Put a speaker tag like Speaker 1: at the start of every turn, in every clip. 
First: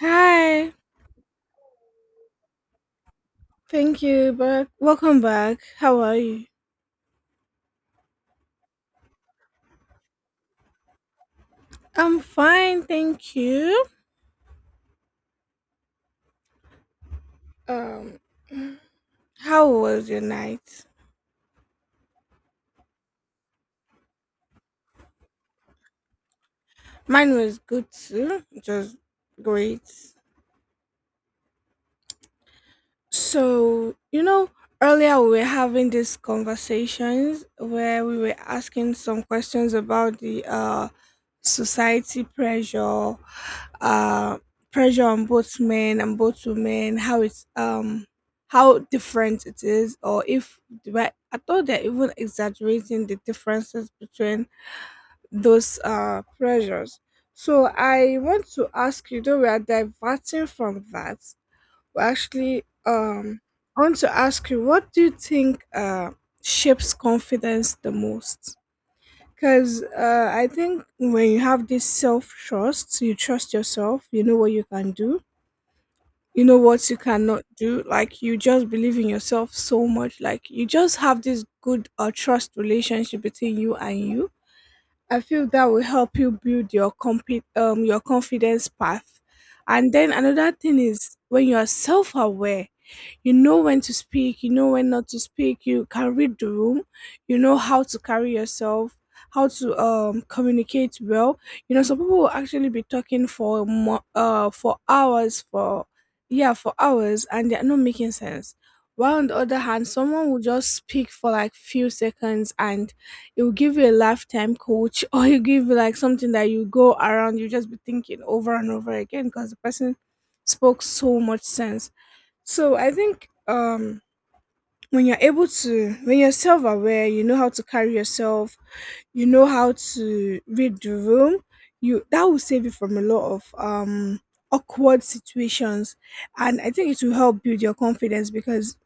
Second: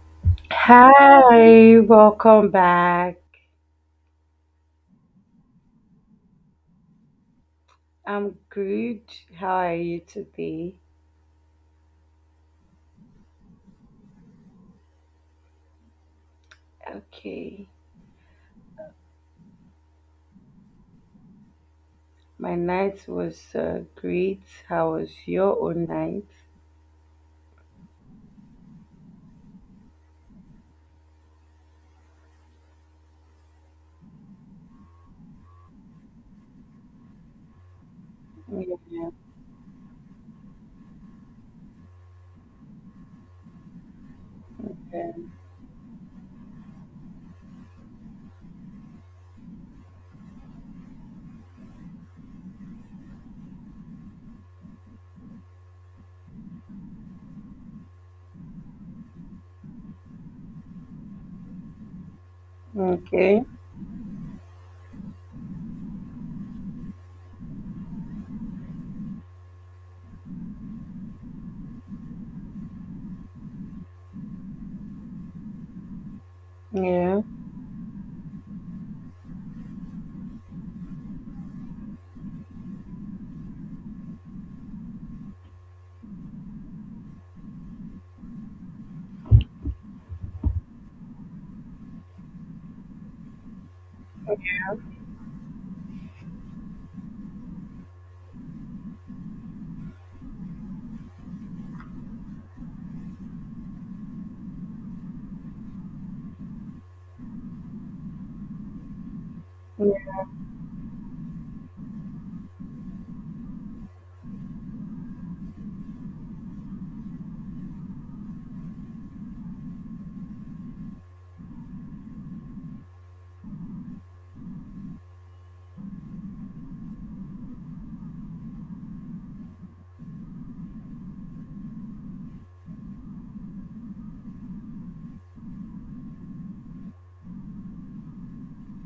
Speaker 1: Hi,
Speaker 2: Hi, welcome back.
Speaker 1: thank you, but welcome back. How are you?
Speaker 2: I'm good. How are you today?
Speaker 1: I'm fine, thank you.
Speaker 2: Okay,
Speaker 1: Um, how was your night?
Speaker 2: my night was great. How was your own night?
Speaker 1: Mine was good too, just great. So, you know, earlier we were having these conversations where we were asking some questions about the society pressure, uh pressure
Speaker 2: Yeah.
Speaker 1: on both men and both women, how it's how different it is, or if, but I thought they're even exaggerating the differences between those pressures. So I want to ask you, though we are diverting from that, we actually
Speaker 2: Okay.
Speaker 1: I want to ask you, what do you think shapes confidence the most? Because I think when you have this self trust, you trust yourself, you know what you can do, you know what you
Speaker 2: Yeah.
Speaker 1: cannot do. Like, you just believe in yourself so much. Like, you just have this good trust relationship between you and you. I feel that will help you build your your confidence path. And then another thing is when you are self aware, you know when to speak, you know when not to speak, you can read the room, you know how to carry yourself, how to communicate well. You know, some people will actually be talking for for hours, for yeah, for hours, and they're not making sense. While on the other hand, someone will just speak for like few seconds, and it will give you a lifetime coach or you give you like something that you go around you just be thinking over and over again, because the person spoke so much sense. So I think when you're able to, when you're self-aware, you know how to carry yourself, you know how to read the room, you, that will save you from a lot of awkward situations. And I think it will help build your confidence because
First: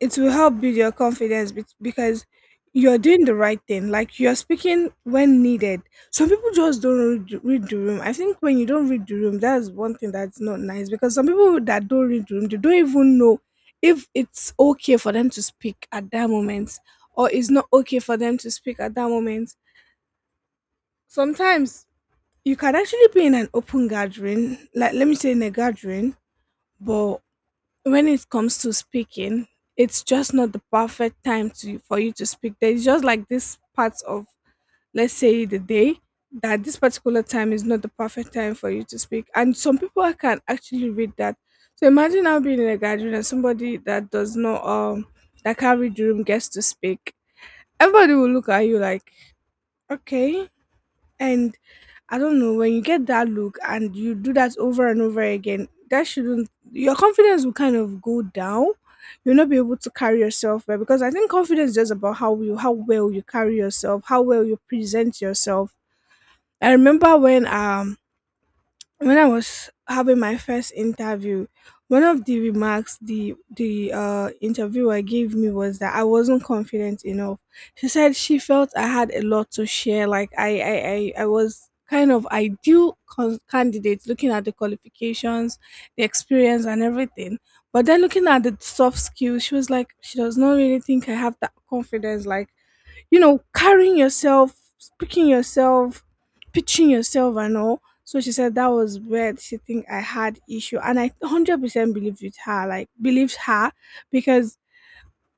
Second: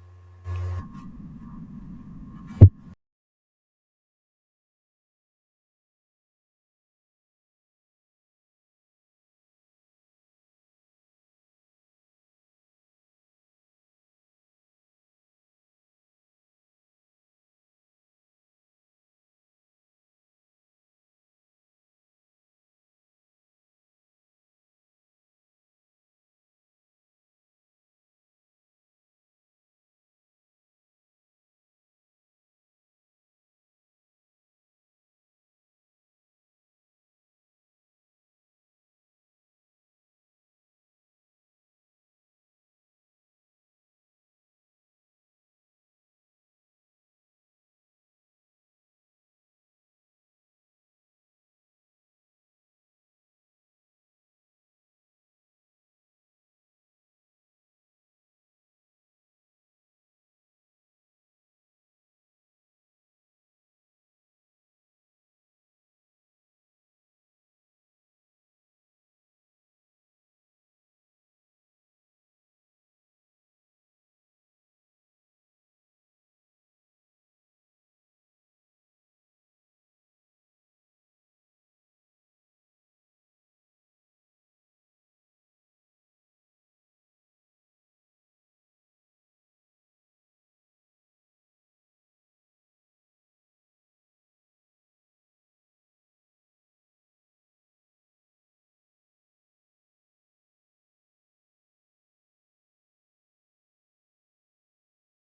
Speaker 1: it will help build your confidence because you're doing the right thing, like you're speaking when needed. Some people just don't read the room. I think when you don't read the room, that's one thing that's not nice, because some people that don't read the room, they don't even know if it's okay for them to speak at that moment, or it's not okay for them to speak at that moment. Sometimes you can actually be in an open gathering, like let me say in a gathering, but when it comes to speaking, it's just not the perfect time to for you to speak. There's just like this part of, let's say, the day that this particular time is not the perfect time for you to speak. And some people can actually read that. So imagine now being in a gathering and somebody that does not that can't read the room gets to speak. Everybody will look at you like, okay, and I don't know, when you get that look and you do that over and over again, that shouldn't, your confidence will kind of go down. You'll not be able to carry yourself well, because I think confidence is just about how you, how well you carry yourself, how well you present yourself. I remember when I was having my first interview, one of the remarks the interviewer gave me was that I wasn't confident enough. She said she felt I had a lot to share. Like I was kind of ideal candidate, looking at the qualifications, the experience, and everything. But then looking at the soft skills, she was like, she does not really think I have that confidence. Like, you know, carrying yourself, speaking yourself, pitching yourself and all. So she said that was where she think I had issue. And I 100% believed with her, like believed her, because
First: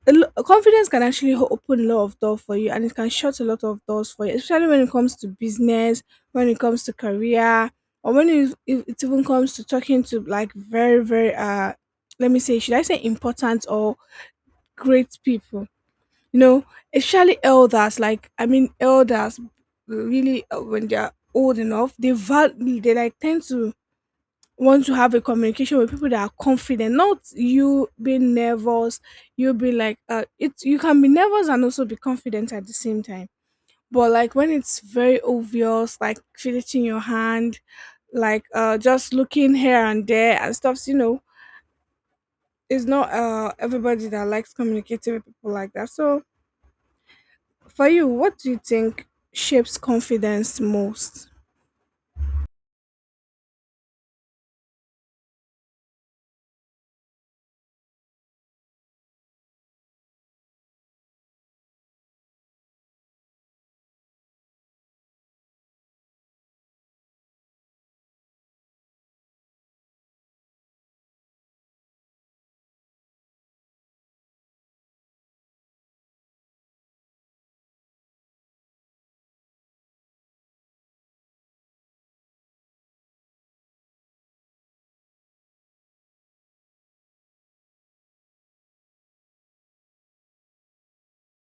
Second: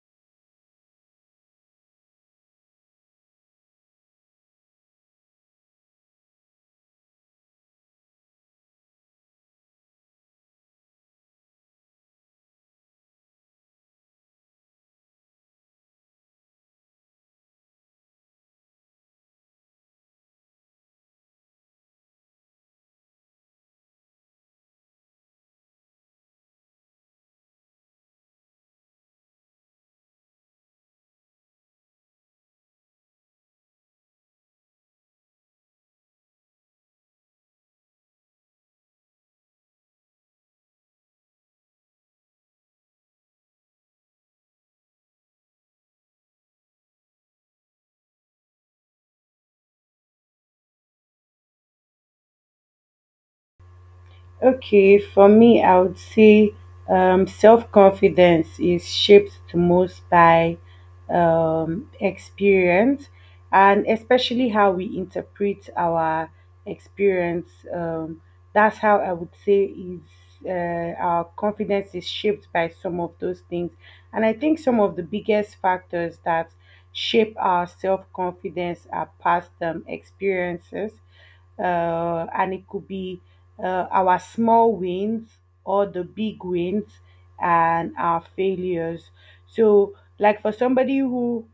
Speaker 1: confidence can actually open a lot of doors for you, and it can shut a lot of doors for you, especially when it comes to business, when it comes to career, or when it even comes to talking to like very, very, let me say, should I say important or great people? You know, especially elders, like I mean elders, really when they're old enough they they like tend to want to have a communication with people that are confident, not you being nervous. You'll be like it. You can be nervous and also be confident at the same time, but like when it's very obvious, like fidgeting your hand, like just looking here and there and stuff, you know, it's not everybody that likes communicating with people like that. So for you, what do you think shapes confidence most?
Speaker 2: Okay, for me, I would say self confidence is shaped the most by experience, and especially how we interpret our experience. Um, that's how I would say is, our confidence is shaped by some of those things. And I think some of the biggest factors that shape our self confidence are past experiences, and it could be our small wins or the big wins and our failures. So, like for somebody who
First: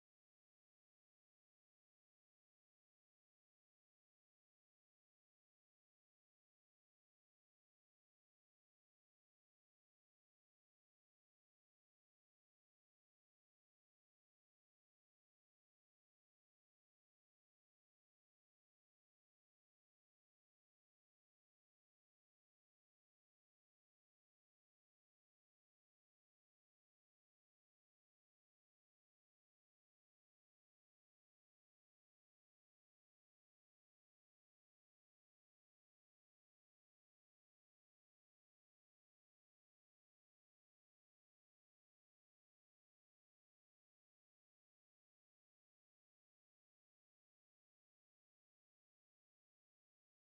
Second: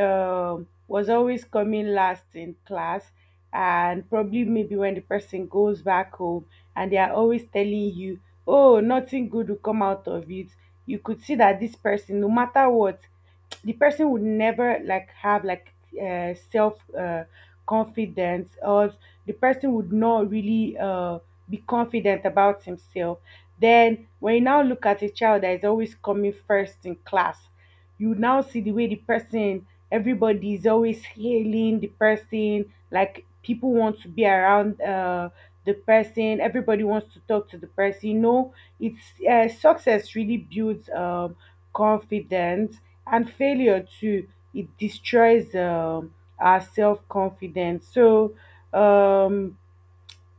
Speaker 2: was always coming last in class, and probably maybe when the person goes back home and they are always telling you, oh, nothing good will come out of it. You could see that this person, no matter what, the person would never like have like self confidence, or the person would not really be confident about himself. Then when you now look at a child that is always coming first in class, you now see the way the person, everybody is always hailing the person, like people want to be around the person, everybody wants to talk to the person, you know. It's, success really builds confidence, and failure too, it destroys our self confidence. So um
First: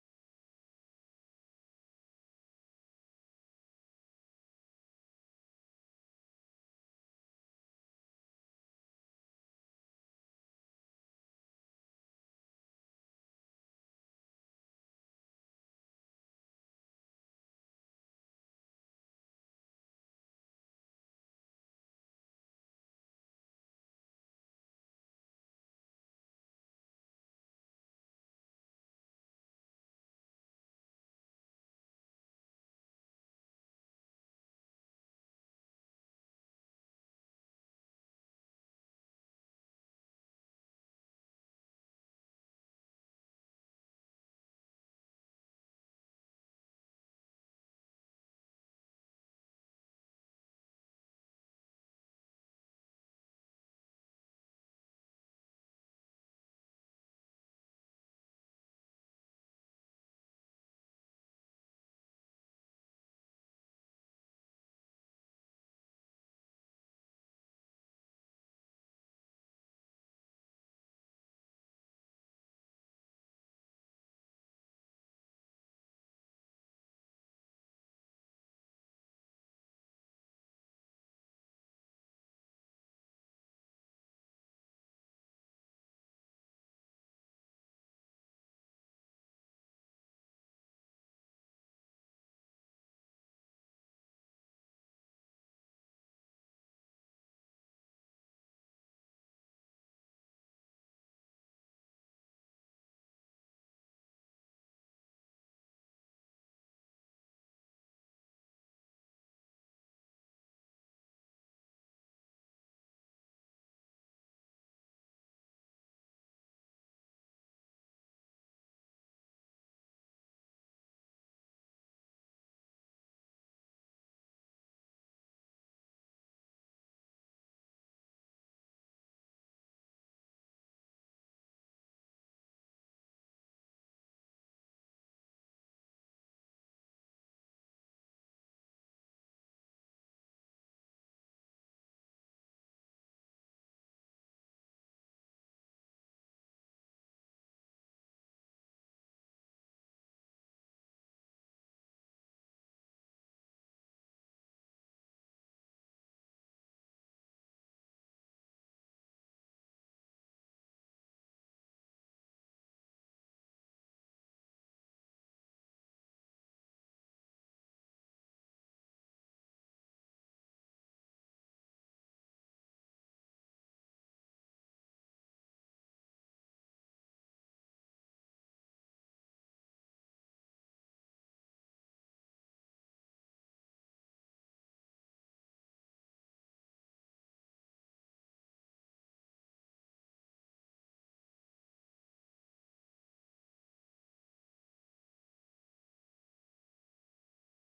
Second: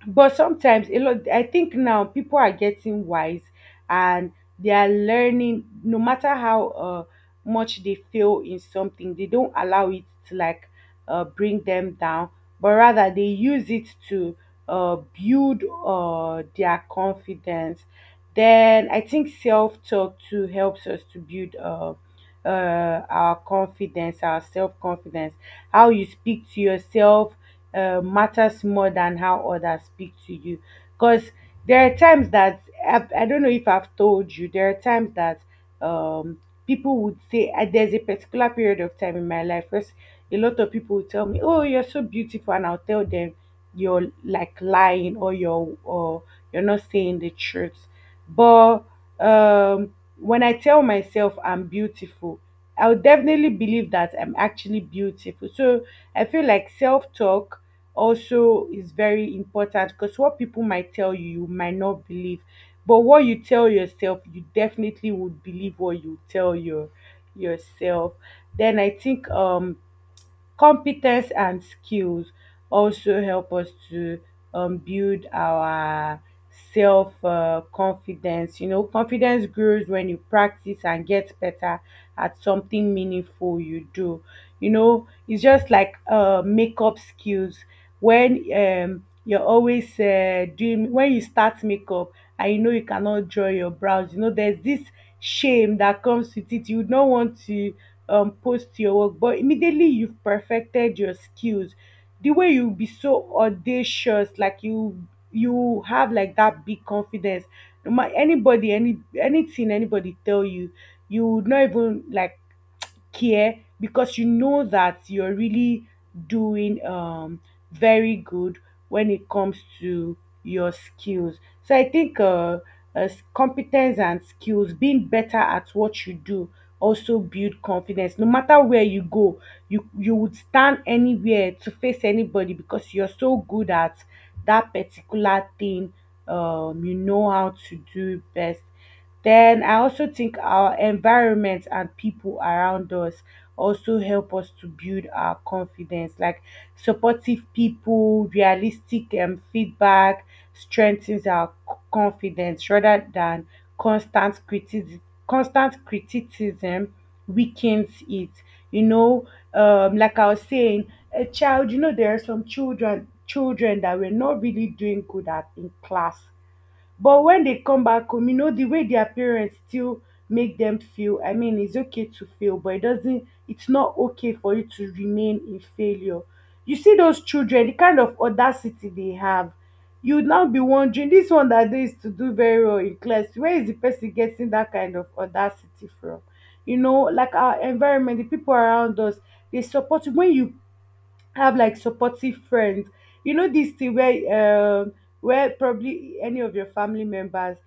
Speaker 2: but sometimes a lot, I think now people are getting wise, and they are learning no matter how much they fail in something, they don't allow it to like bring them down, but rather they use it to build their confidence. Then I think self-talk too helps us to build our confidence, our self-confidence. How you speak to yourself matters more than how others speak to you, because there are times that I do not know if I've told you, there are times that um people would say, there's a particular period of time in my life. First, a lot of people would tell me, oh, you're so beautiful, and I'll tell them, you're like lying, or you're not saying the truth. But um when I tell myself I'm beautiful, I would definitely believe that I'm actually beautiful. So I feel like self-talk also is very important, because what people might tell you, you might not believe. But what you tell yourself, you definitely would believe what you tell yourself. Then I think competence and skills also help us to build our self confidence. You know, confidence grows when you practice and get better at something meaningful you do. You know, it's just like makeup skills. When you're always doing, when you start makeup and you know you cannot draw your brows, you know there's this shame that comes with it. You don't want to post your work, but immediately you've perfected your skills, the way you'll be so audacious, like you have like that big confidence. No matter anybody, anything anybody tell you, you would not even like care, because you know that you're really doing very good when it comes to your skills. So I think uh competence and skills, being better at what you do, also build confidence. No matter where you go, you would stand anywhere to face anybody, because you're so good at that particular thing, you know how to do best. Then I also think our environment and people around us also help us to build our confidence, like supportive people, realistic feedback strengthens our confidence rather than constant criticism. Constant criticism weakens it. You know, like I was saying, a child. You know, there are some children that were not really doing good at in class, but when they come back home, you know, the way their parents still make them feel, I mean, it's okay to fail, but it doesn't, it's not okay for you to remain in failure. You see those children, the kind of audacity they have, you would now be wondering, this one that they used to do very well in class, where is the person getting that kind of audacity from? You know, like our environment, the people around us, they support you. When you have like supportive friends, you know this thing where probably any of your family members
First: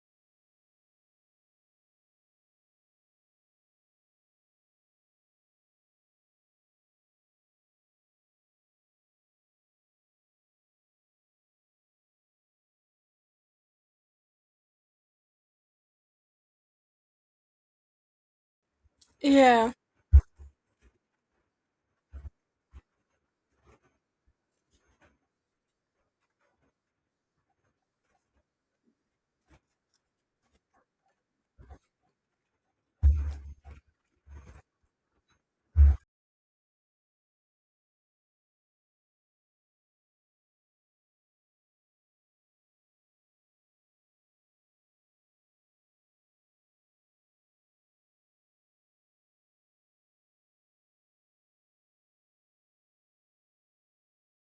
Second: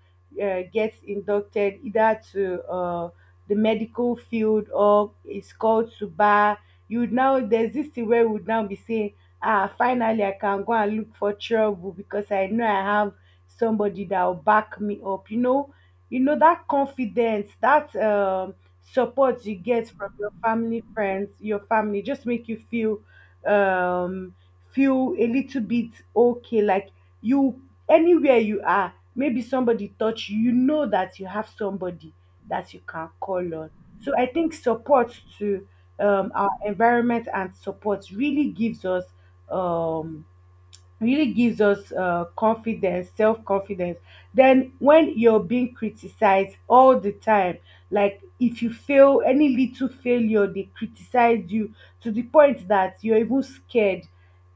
Speaker 2: gets inducted either to the medical field or is called to bar, you would now, there's this thing where we would now be saying, ah, finally I can go and look for trouble, because I know I have somebody that will back me up, you know. You know that confidence, that support you
Speaker 1: Yeah.
Speaker 2: get from your family friends, your family, just make you feel um feel a little bit okay, like you, anywhere you are, maybe somebody touch you, you know that you have somebody that you can call on. So I think support to, our environment and support um really gives us confidence, self confidence. Then, when you're being criticized all the time, like if you fail any little failure, they criticize you to the point that you're even scared.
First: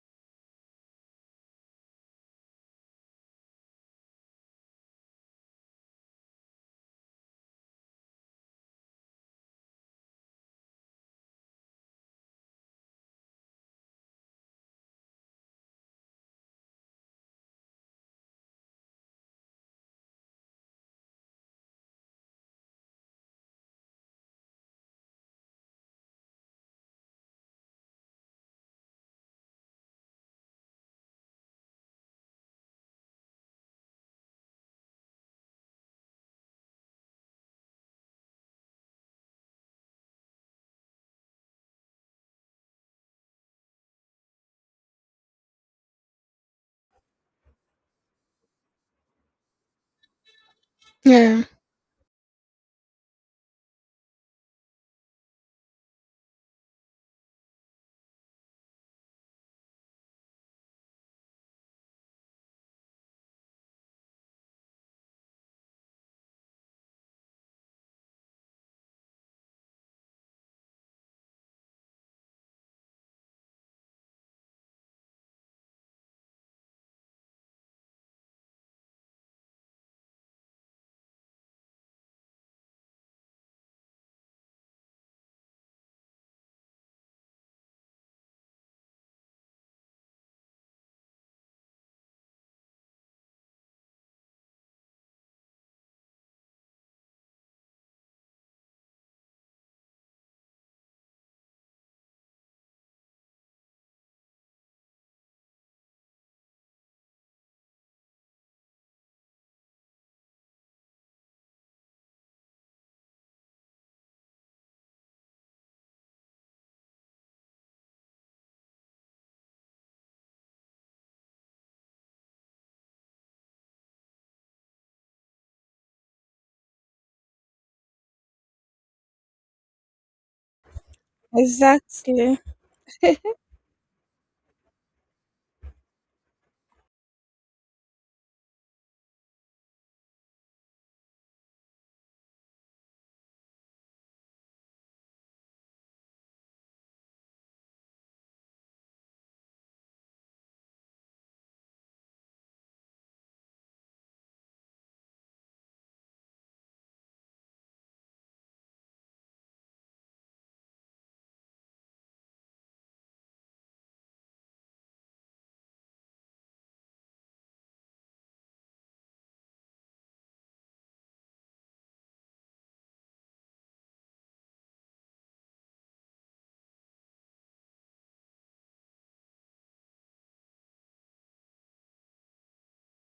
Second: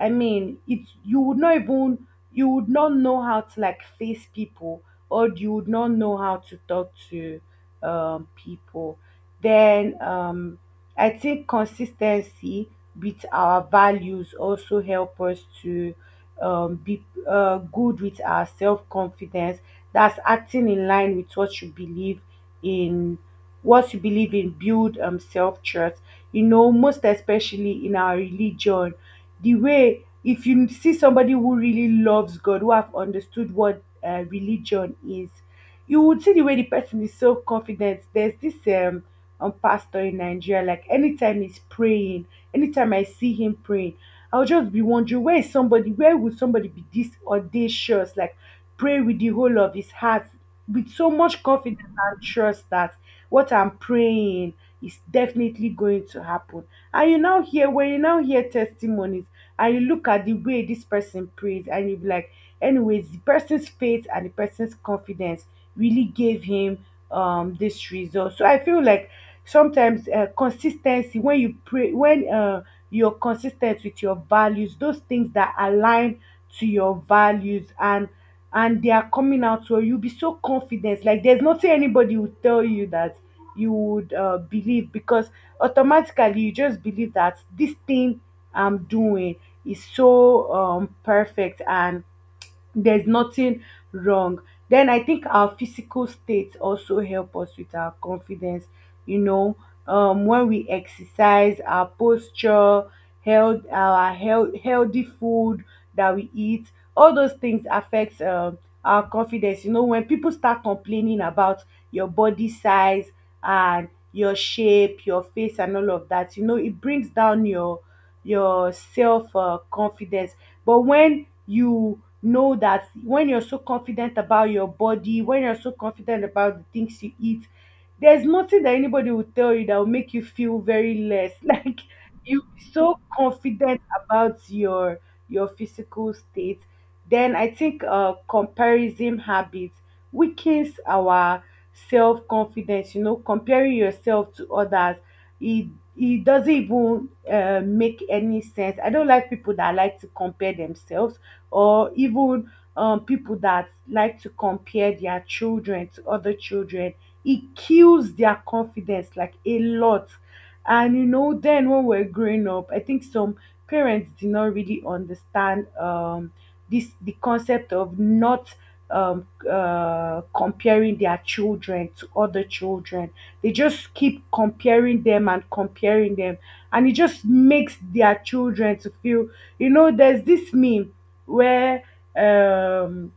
Speaker 2: I mean, it, you would not even, you would not know how to like face people, or you would not know how to talk to people. Then, I think consistency with our values also help us to be good with our self confidence. That's acting in line with what you believe in. What you believe in build self trust. You know, most especially in our religion, the way if you see somebody who really loves God, who have understood what religion is, you would see the way the person is self confident. There's this pastor in Nigeria. Like anytime he's praying, anytime I see him praying, I'll just be wondering, where is somebody, where would somebody be this audacious, like pray with the whole of his heart, with so
Speaker 1: Yeah.
Speaker 2: much confidence and trust that what I'm praying is definitely going to happen. And you now hear when you now hear testimonies and you look at the way this person prays, and you be like, anyways the person's faith and the person's confidence really gave him this result. So I feel like sometimes, consistency, when you pray, when you're consistent with your values, those things that align to your values, and they are coming out, so you'll be so confident, like there's nothing anybody will tell you that you would believe, because automatically you just believe that this thing I'm doing is so perfect and there's nothing wrong. Then I think our physical state also help us with our confidence. You know, when we exercise, our posture, health, healthy food that we eat, all those things affects our confidence. You know, when people start complaining about your body size and your shape, your face, and all of that, you know, it brings down your self confidence. But when you know that, when you're so confident about your body, when you're so confident about the things you eat, there's nothing that anybody will tell you that will make you feel very less. Like
Speaker 1: Exactly.
Speaker 2: you be so confident about your physical state. Then I think comparison habits weakens our self confidence. You know, comparing yourself to others, it it doesn't even make any sense. I don't like people that like to compare themselves, or even people that like to compare their children to other children. It kills their confidence like a lot. And you know, then when we're growing up, I think some parents did not really understand this the concept of not, comparing their children to other children. They just keep comparing them, and it just makes their children to feel, you know, there's this meme where um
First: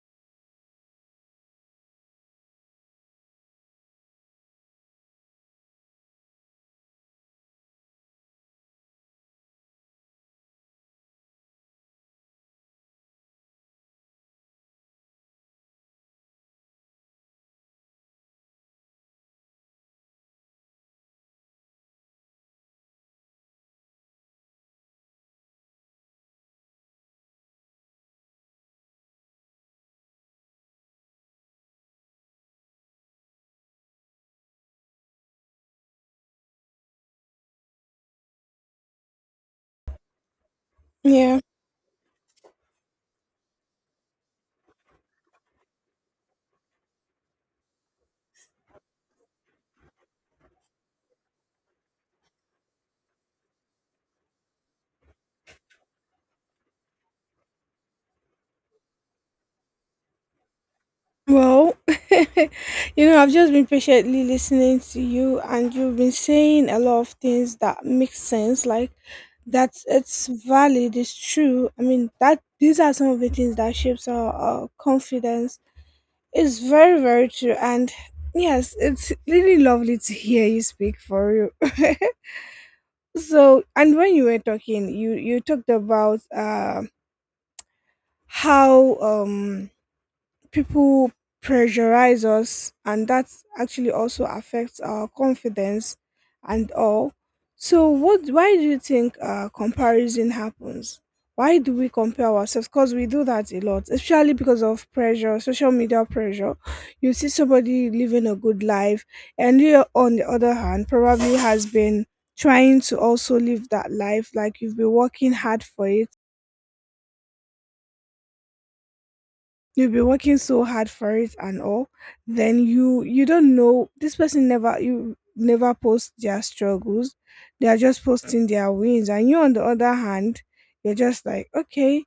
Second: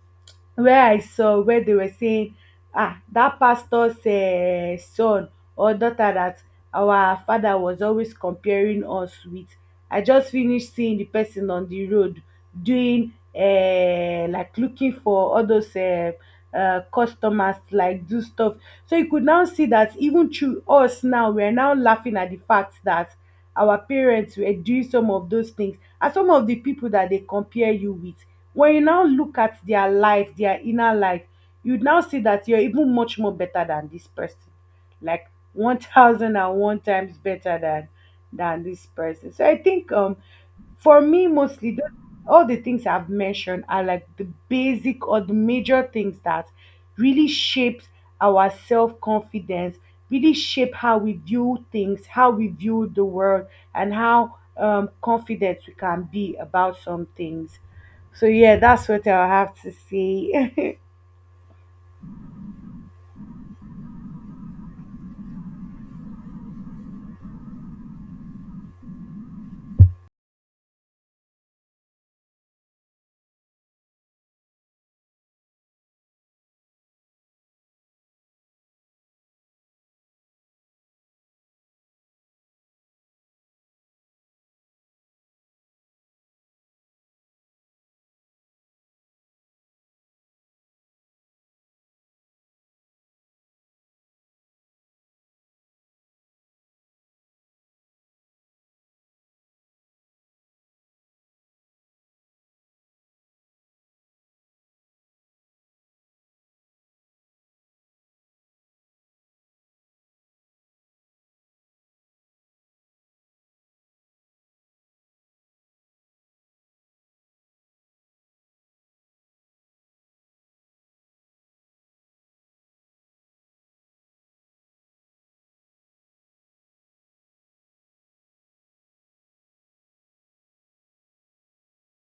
Speaker 2: where I saw, where they were saying, ah, that pastor's son or daughter that our father was always comparing us with, I just finished seeing the person on the road doing like looking for all those customers to, like, do stuff. So you could now see that even through us now, we are now laughing at the fact that our parents were doing some of those things, and some of the people that they compare you with, when you now look at their life, their inner life, you now see that you're even much more better than this person. Like 1001 times better than this person. So I think for me
Speaker 1: Yeah.
Speaker 2: all the things I've mentioned are like the basic or the major things that really shapes our self-confidence, really shape how we view things, how we view the world and how confident we can be about some things. So yeah, that's what I have to say.
Speaker 1: Well, you know, I've just been patiently listening to you, and you've been saying a lot of things that make sense, like that it's valid, it's true. I mean, that these are some of the things that shapes our confidence. It's very, very true. And yes, it's really lovely to hear you speak for you. So, and when you were talking, you talked about how people pressurize us, and that actually also affects our confidence and all. So what, why do you think comparison happens? Why do we compare ourselves? Because we do that a lot, especially because of pressure, social media pressure. You see somebody living a good life, and you on the other hand probably has been trying to also live that life, like you've been working hard for it, you've been working so hard for it and all. Then you don't know, this person never, you never post their struggles, they are just posting their wins. And you on the other hand, you're just like, okay,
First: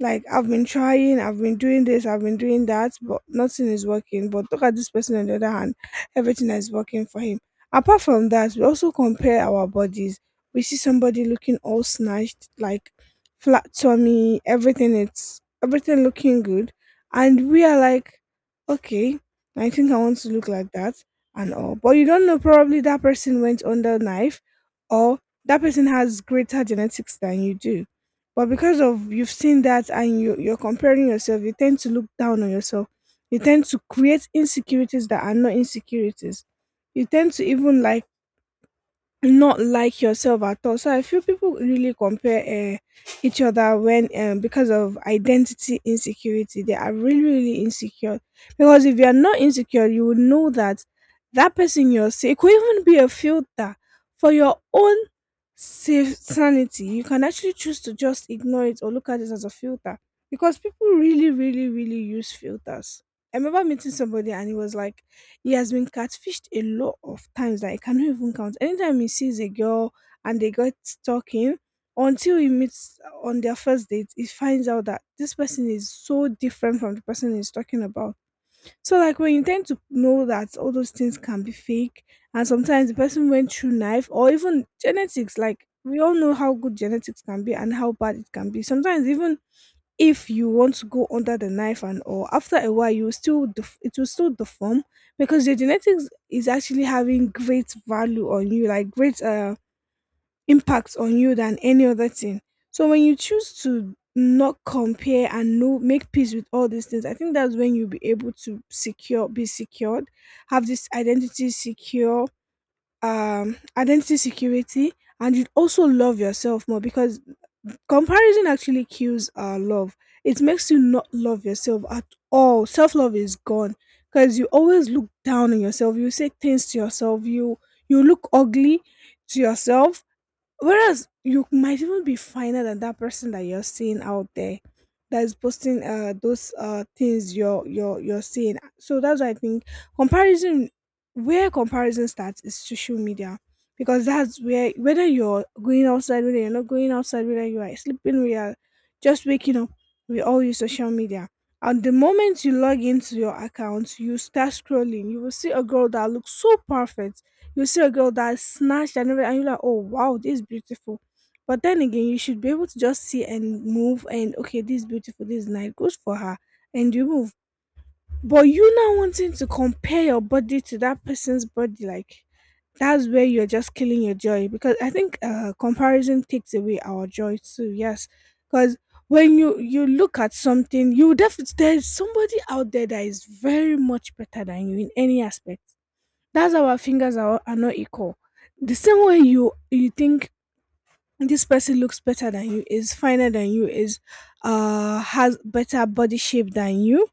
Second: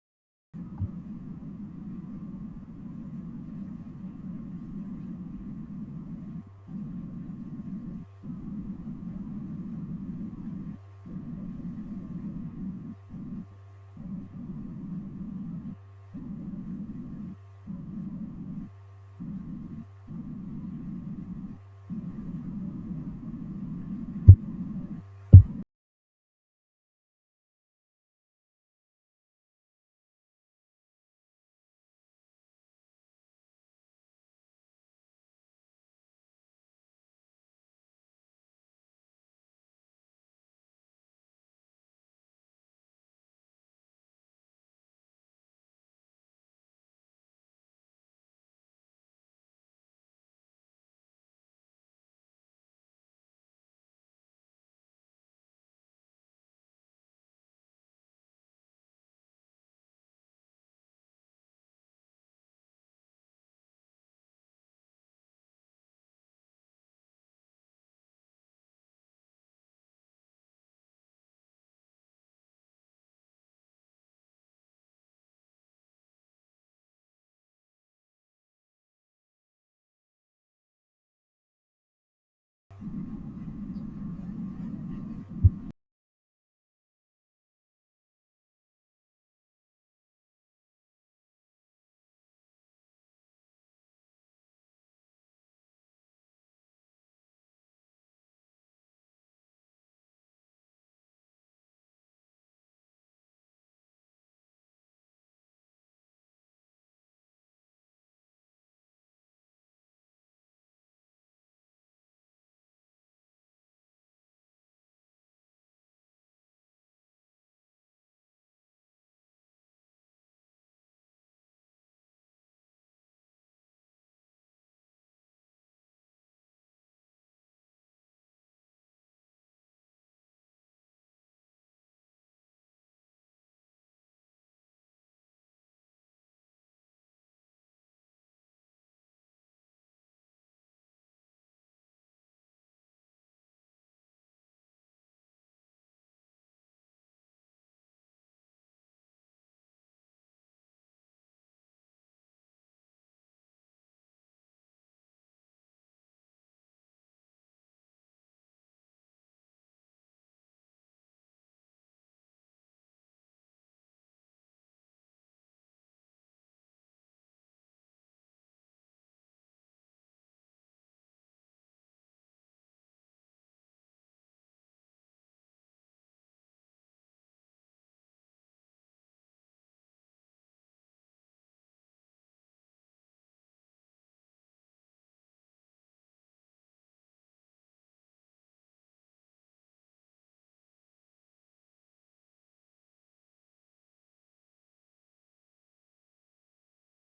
Speaker 1: like I've been trying, I've been doing this, I've been doing that, but nothing is working. But look at this person on the other hand, everything is working for him. Apart from that, we also compare our bodies. We see somebody looking all snatched, like flat tummy, everything, it's everything looking good, and we are like, okay, I think I want to look like that and all. But you don't know, probably that person went under knife, or that person has greater genetics than you do. But because of, you've seen that and you're comparing yourself, you tend to look down on yourself. You tend to create insecurities that are not insecurities. You tend to even like not like yourself at all. So I feel people really compare each other when, because of identity insecurity. They are really really insecure, because if you are not insecure, you will know that that person you're seeing, it could even be a filter for your own safe sanity. You can actually choose to just ignore it or look at it as a filter, because people really really really use filters. I remember meeting somebody, and he was like he has been catfished a lot of times that I cannot even count. Anytime he sees a girl and they get talking, until he meets on their first date, he finds out that this person is so different from the person he's talking about. So, like, when you tend to know that all those things can be fake, and sometimes the person went through knife or even genetics, like, we all know how good genetics can be and how bad it can be. Sometimes, even if you want to go under the knife and all, after a while you will still it will still deform, because your genetics is actually having great value on you, like great impact on you than any other thing. So when you choose to not compare and know, make peace with all these things, I think that's when you'll be able to secure be secured, have this identity secure, identity security. And you'd also love yourself more, because comparison actually kills our love. It makes you not love yourself at all. Self love is gone, because you always look down on yourself. You say things to yourself. You look ugly to yourself. Whereas you might even be finer than that person that you're seeing out there, that is posting those things you're seeing. So that's why I think comparison, where comparison starts is social media. Because that's where, whether you're going outside, whether you're not going outside, whether you are sleeping, whether you are just waking up, we all use social media. And the moment you log into your account, you start scrolling, you will see a girl that looks so perfect, you see a girl that's snatched and everything, and you're like, oh wow, this is beautiful. But then again, you should be able to just see and move and, okay, this is beautiful, this is nice, good for her, and you move. But you now wanting to compare your body to that person's body, like that's where you're just killing your joy because I think comparison takes away our joy too. Yes, because when you look at something, you definitely there's somebody out there that is very much better than you in any aspect. That's how our fingers are not equal. The same way you think this person looks better than you, is finer than you, is has better body shape than you,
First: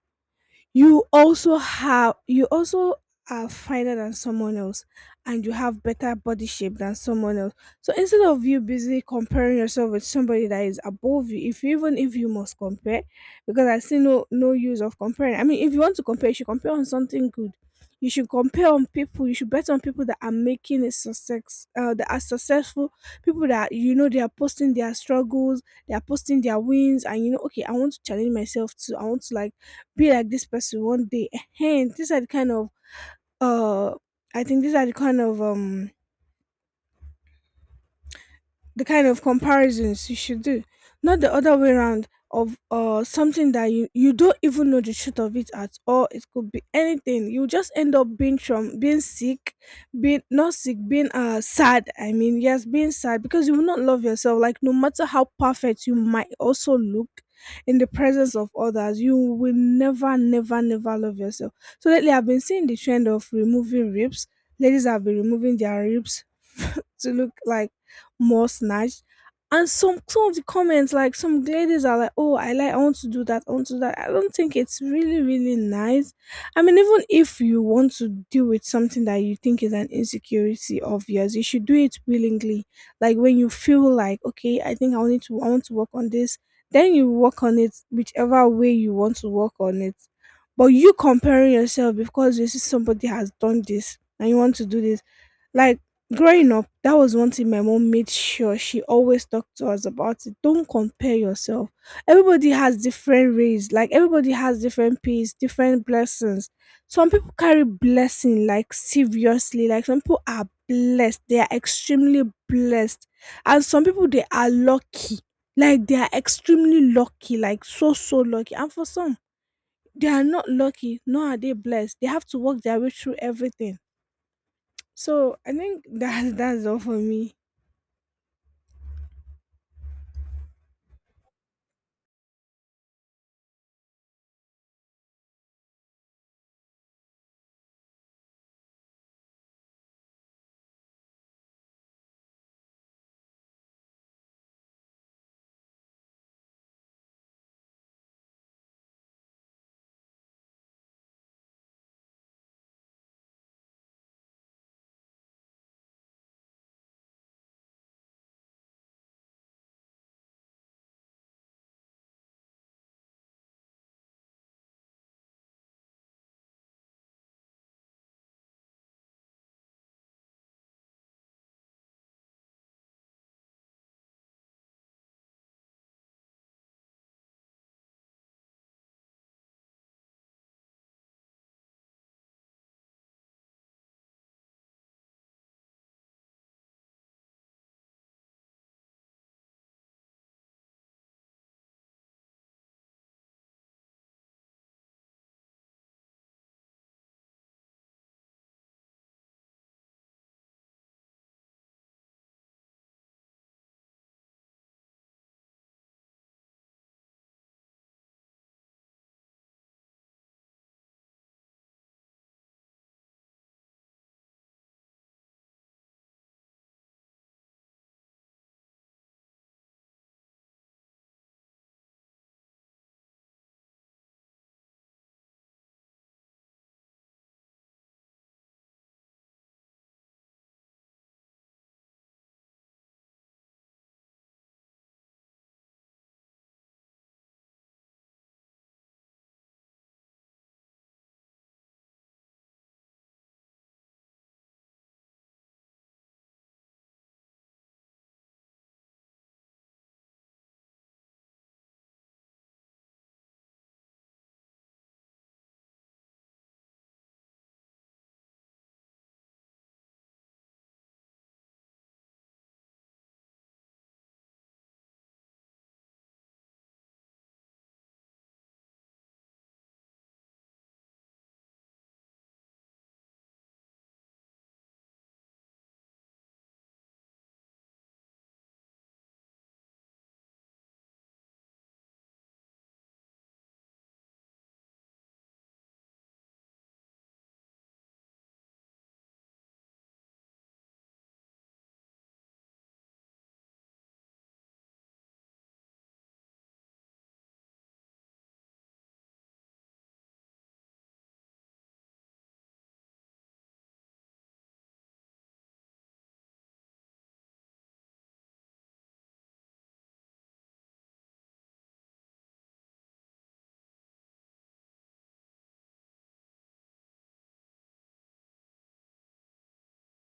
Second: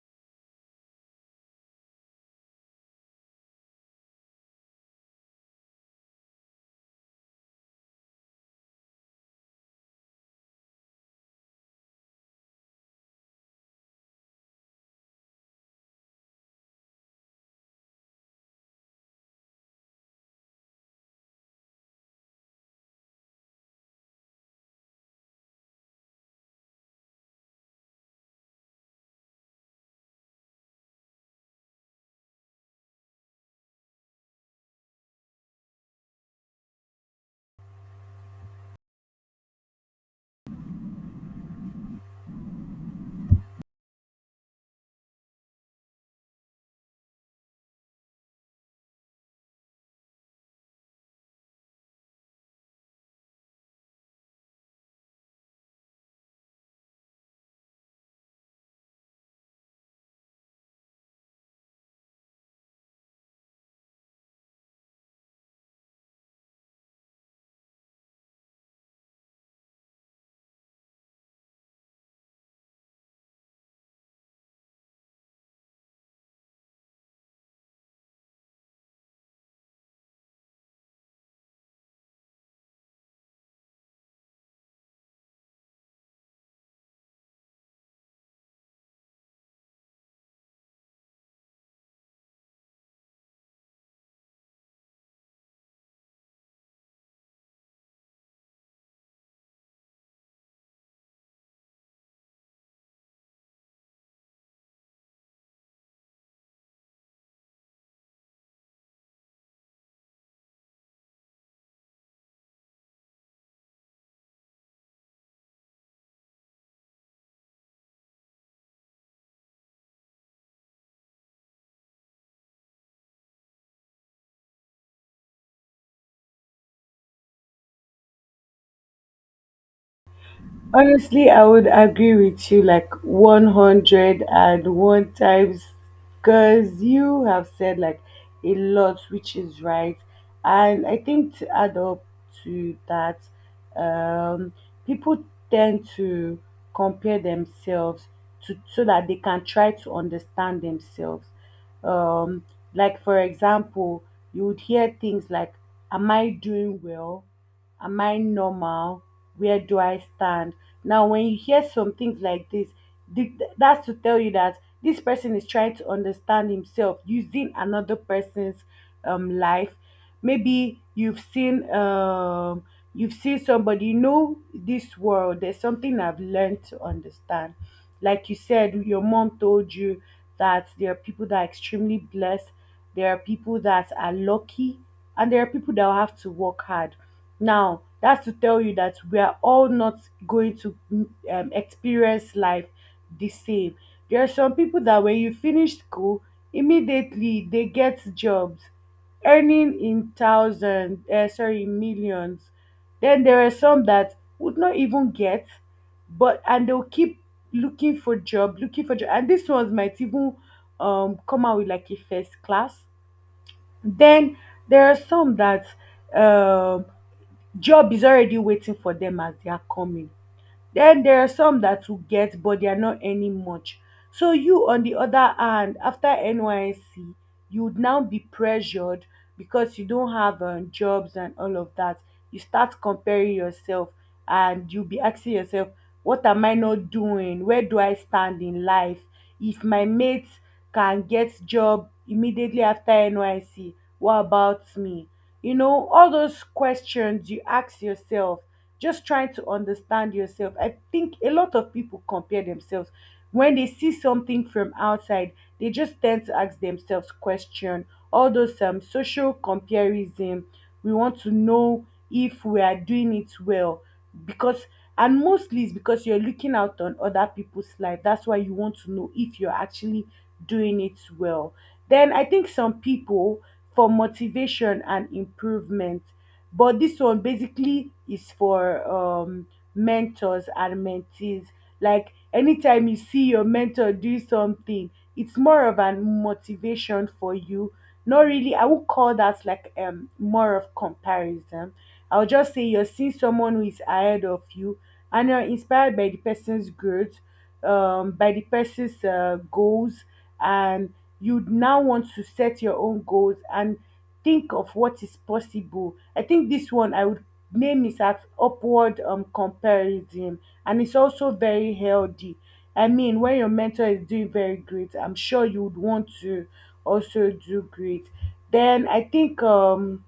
Speaker 1: you also are finer than someone else, and you have better body shape than someone else. So instead of you busy comparing yourself with somebody that is above you, if you- even if you must compare, because I see no use of comparing, I mean if you want to compare you should compare on something good. You should compare on people, you should bet on people that are making a success, that are successful, people that you know they are posting their struggles, they are posting their wins, and you know, okay, I want to challenge myself too, I want to like be like this person one day. Hey, these are the kind of uh I think these are the kind of comparisons you should do, not the other way around of something that you don't even know the truth of it at all. It could be anything. You just end up being, from being sick, being not sick, being sad, I mean, yes, being sad, because you will not love yourself. Like no matter how perfect you might also look in the presence of others, you will never, never, never love yourself. So lately I've been seeing the trend of removing ribs, ladies have been removing their ribs to look like more snatched. And some of the comments, like some ladies are like, "Oh, I like, I want to do that, I want to do that." I don't think it's really, really nice. I mean, even if you want to deal with something that you think is an insecurity of yours, you should do it willingly. Like when you feel like, okay, I think I need to, I want to work on this. Then you work on it whichever way you want to work on it. But you comparing yourself because you see somebody has done this and you want to do this, like growing up, that was one thing my mom made sure she always talked to us about it. Don't compare yourself. Everybody has different rays, like everybody has different peace, different blessings. Some people carry blessing like seriously, like some people are blessed, they are extremely blessed. And some people they are lucky. Like they are extremely lucky, like so lucky. And for some, they are not lucky, nor are they blessed. They have to work their way through everything. So I think that that's all for me.
Speaker 2: Honestly, I would agree with you like 101 times because you have said like a lot, which is right. And I think to add up to that, um, people tend to compare themselves to so that they can try to understand themselves. Um, like, for example, you would hear things like, am I doing well? Am I normal? Where do I stand? Now, when you hear some things like this, that's to tell you that this person is trying to understand himself using another person's life. Maybe you've seen, you've seen somebody you know this world. There's something I've learned to understand. Like you said, your mom told you that there are people that are extremely blessed. There are people that are lucky, and there are people that will have to work hard. Now, that's to tell you that we are all not going to experience life the same. There are some people that when you finish school, immediately they get jobs, earning in thousands, sorry, millions. Then there are some that would not even get, but and they'll keep looking for job, and these ones might even come out with like a first class. Then there are some that um job is already waiting for them as they are coming. Then there are some that will get but they are not earning much. So you on the other hand after NYSC you would now be pressured because you don't have jobs and all of that. You start comparing yourself and you'll be asking yourself, what am I not doing? Where do I stand in life? If my mates can get job immediately after N.Y.C., what about me? You know, all those questions you ask yourself, just trying to understand yourself. I think a lot of people compare themselves when they see something from outside. They just tend to ask themselves question. All those social comparison. We want to know if we are doing it well because, and mostly it's because you're looking out on other people's life. That's why you want to know if you're actually doing it well. Then I think some people for motivation and improvement, but this one basically is for mentors and mentees. Like anytime you see your mentor do something, it's more of a motivation for you. Not really, I would call that like more of comparison. I'll just say you're seeing someone who is ahead of you and you're inspired by the person's growth, by the person's goals, and you now want to set your own goals and think of what is possible. I think this one I would name is at upward comparison, and it's also very healthy. I mean, when your mentor is doing very great, I'm sure you would want to also do great. Then I think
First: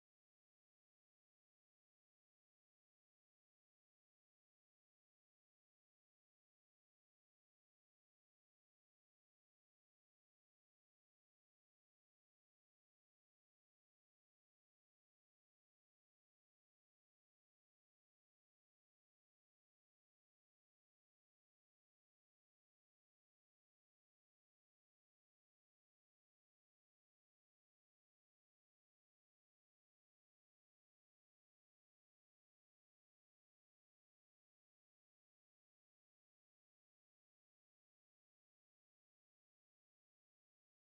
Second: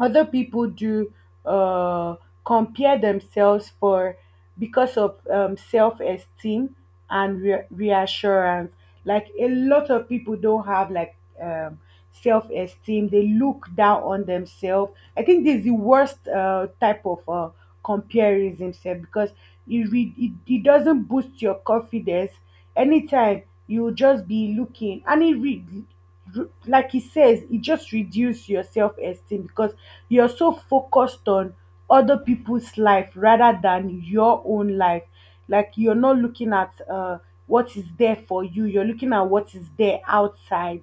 Speaker 2: other people do uh, compare themselves for because of self-esteem and reassurance. Like a lot of people don't have like um, self-esteem, they look down on themselves. I think this is the worst type of comparison self because it doesn't boost your confidence. Anytime you will just be looking and like he says it just reduces your self-esteem because you're so focused on other people's life rather than your own life. Like you're not looking at what is there for you, you're looking at what is there outside.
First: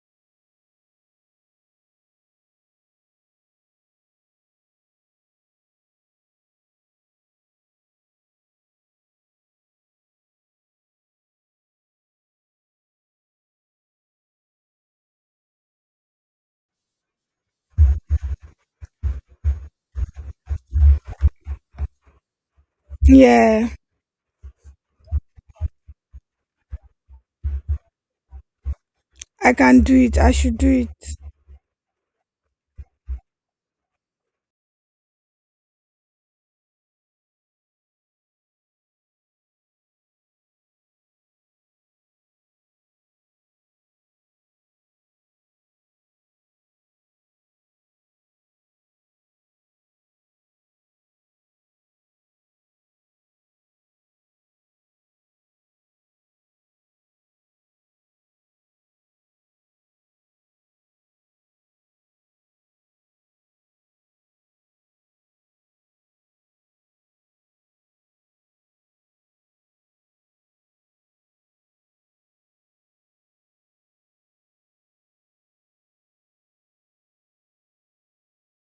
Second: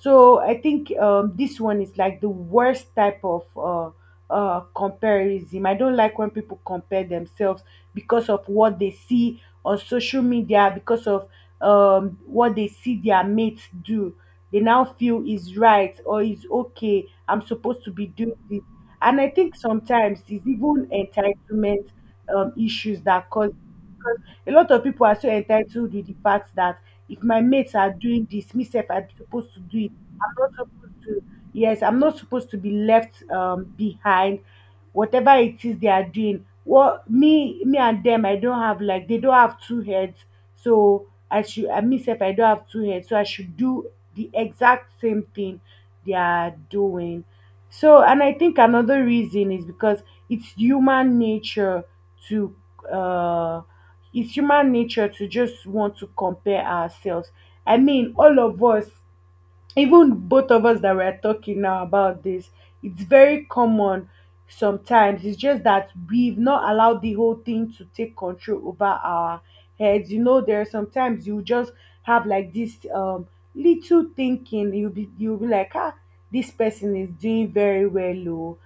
Speaker 2: So I think this one is like the worst type of comparison. I don't like when people compare themselves because of what they see on social media, because of what they see their mates do, they now feel is right or is okay. I'm supposed to be doing this. And I think sometimes it's even entitlement issues that cause,
Speaker 1: Yeah,
Speaker 2: because a lot of people are so entitled with the fact that if my mates are doing this, myself I'm
Speaker 1: I
Speaker 2: supposed to do
Speaker 1: can
Speaker 2: it.
Speaker 1: do it. I
Speaker 2: I'm not
Speaker 1: should do
Speaker 2: supposed
Speaker 1: it.
Speaker 2: to. Yes, I'm not supposed to be left behind whatever it is they are doing. What, me and them, I don't have like, they don't have two heads, so I should I myself, I don't have two heads, so I should do the exact same thing they are doing. So and I think another reason is because it's human nature to uh it's human nature to just want to compare ourselves. I mean, all of us, even both of us that we're talking now about this, it's very common sometimes. It's just that we've not allowed the whole thing to take control over our heads. You know, there are sometimes you just have like this little thinking. You'll be like, ah, this person is doing very well, oh,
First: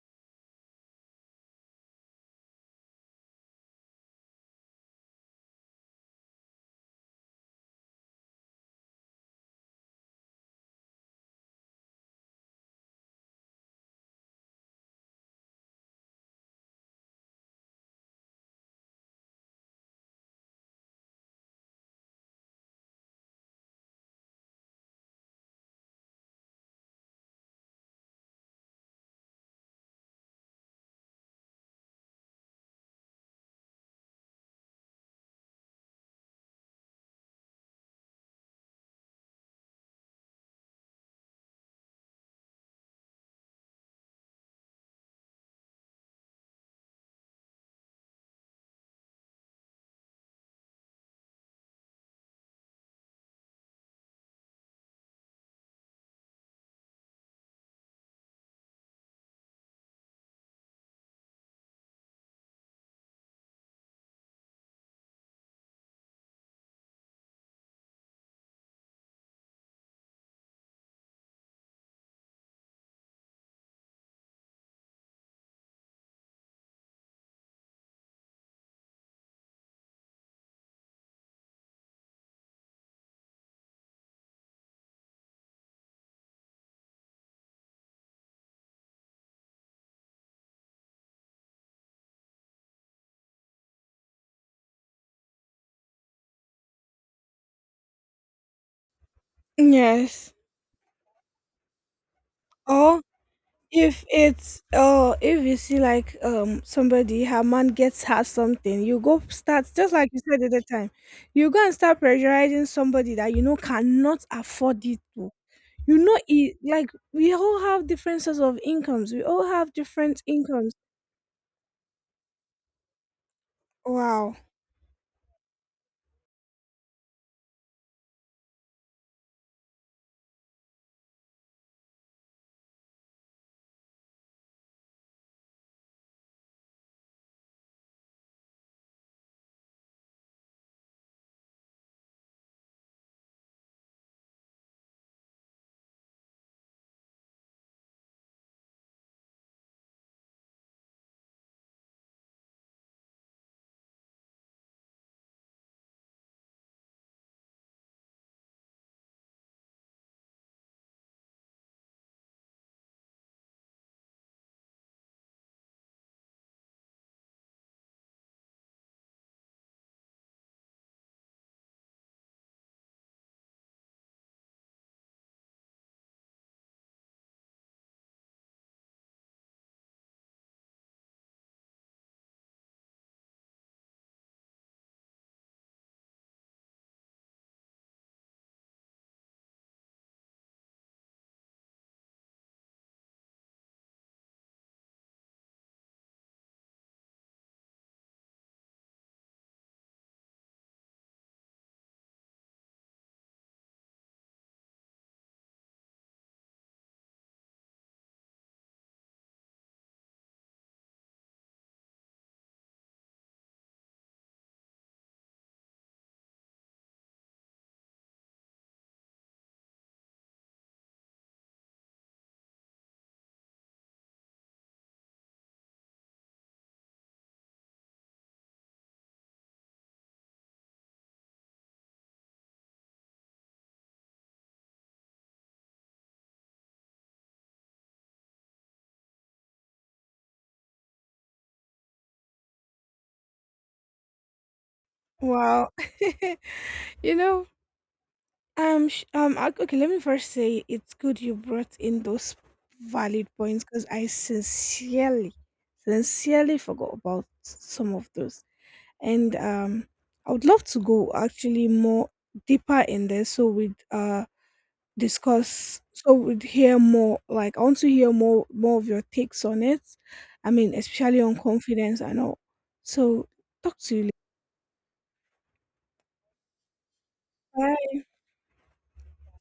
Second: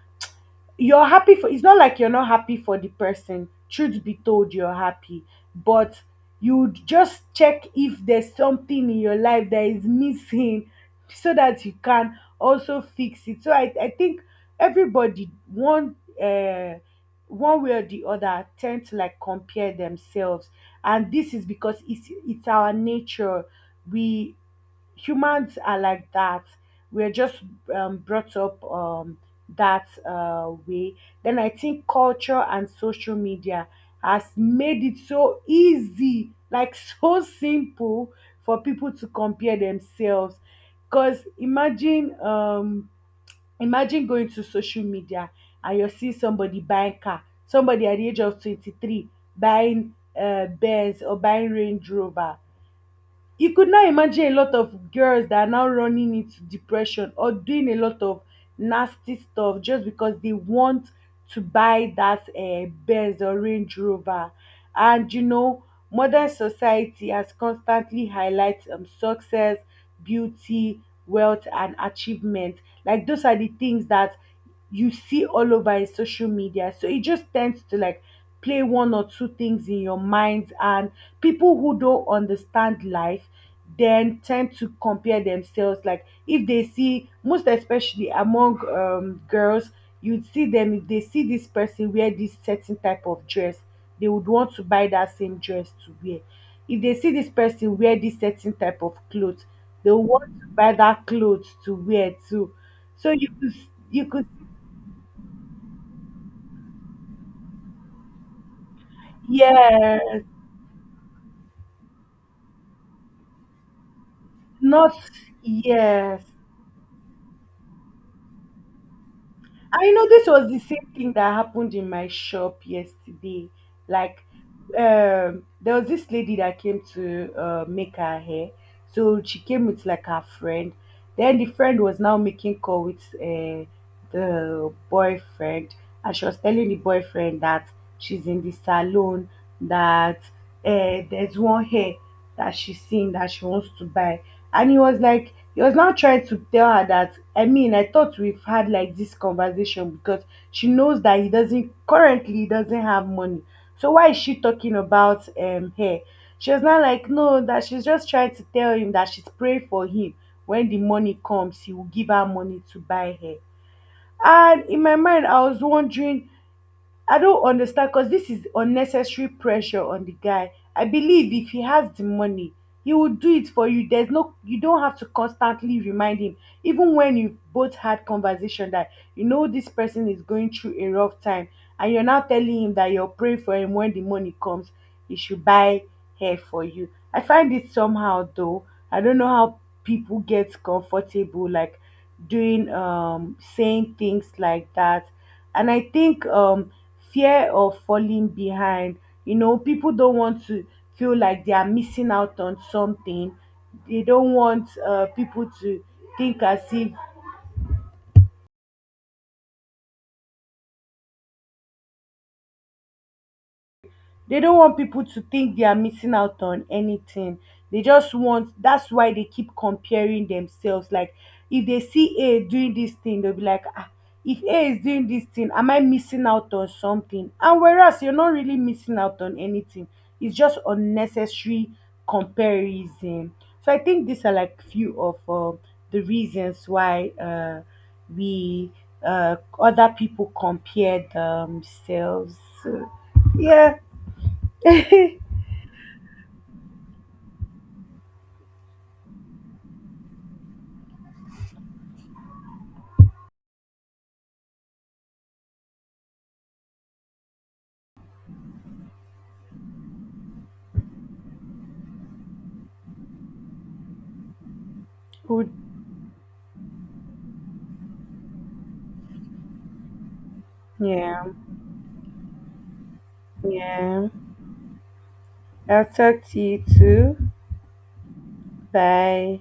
Speaker 2: you're happy for, it's not like you're not happy for the person, truth be told, you're happy, but you just check if there's something in your life that is missing so that you can also fix it. So I think everybody one uh one way or the other tend to like compare themselves, and this is because it's our nature. We humans are like that. We're just brought up that way. Then I think culture and social media has made it so easy, like so simple for people to compare themselves. Because imagine going to social media and you see somebody buying car, somebody at the age of 23 buying Benz or buying Range Rover. You could now imagine a lot of girls that are now running into depression or doing a lot of nasty stuff just because they want to buy that Benz or Range Rover. And you know, modern society has constantly highlighted success, beauty, wealth, and achievement. Like those are the things that you see all over in social media. So it just tends to like play one or two things in your mind, and people who don't understand life then tend to compare themselves. Like if they see, most especially among girls, you'd see them, if they see this person wear this certain type of dress, they would want to buy that same dress to wear. If they see this person wear this certain type of clothes, they will
Speaker 1: Yes.
Speaker 2: want to buy that clothes to wear too.
Speaker 1: Or
Speaker 2: So you could
Speaker 1: if
Speaker 2: you could
Speaker 1: it's, or if you see like somebody her man gets her something, you go start just
Speaker 2: yes,
Speaker 1: like you said at the time, you go and start pressurizing somebody that you know cannot afford
Speaker 2: not,
Speaker 1: it to. You know
Speaker 2: yes,
Speaker 1: it, like we all have different sorts of incomes. We all have
Speaker 2: I know
Speaker 1: different
Speaker 2: this was the
Speaker 1: incomes.
Speaker 2: same thing that happened in my shop yesterday. Like,
Speaker 1: Wow.
Speaker 2: there was this lady that came to make her hair. So she came with like her friend. Then the friend was now making call with the boyfriend, and she was telling the boyfriend that she's in the salon, that there's one hair that she's seen that she wants to buy. And he was now trying to tell her that, I mean, I thought we've had like this conversation because she knows that he doesn't currently he doesn't have money. So why is she talking about hair? She was not like, no, that she's just trying to tell him that she's praying for him, when the money comes he will give her money to buy hair. And in my mind I was wondering, I don't understand because this is unnecessary pressure on the guy. I believe if he has the money, he will do it for you. There's no, you don't have to constantly remind him. Even when you both had conversation that you know this person is going through a rough time, and you're now telling him that you're praying for him when the money comes, he should buy hair for you. I find it somehow though. I don't know how people get comfortable like doing saying things like that, and I think fear of falling behind. You know, people don't want to feel like they are missing out on something. They don't want people to think as if They don't want people to think they are missing out on anything. They just want That's why they keep comparing themselves. Like if they see A doing this thing, they'll be like, ah, if A is doing this thing, am I missing out on something? And whereas you're not really missing out on anything, it's just unnecessary comparison. So I think these are like few of the reasons why we other people compare themselves. So, yeah,
Speaker 1: Wow. You know, okay, let me first say it's good you brought in those valid points, because I sincerely, sincerely forgot about some of those. And I would love to go actually more deeper in there so we'd
Speaker 2: would,
Speaker 1: discuss, so we'd hear more. Like, I want to hear more, more of your takes on it. I mean, especially
Speaker 2: Yeah,
Speaker 1: on confidence and all. So, talk to
Speaker 2: yeah.
Speaker 1: you
Speaker 2: I'll talk to you too.
Speaker 1: later.
Speaker 2: Bye.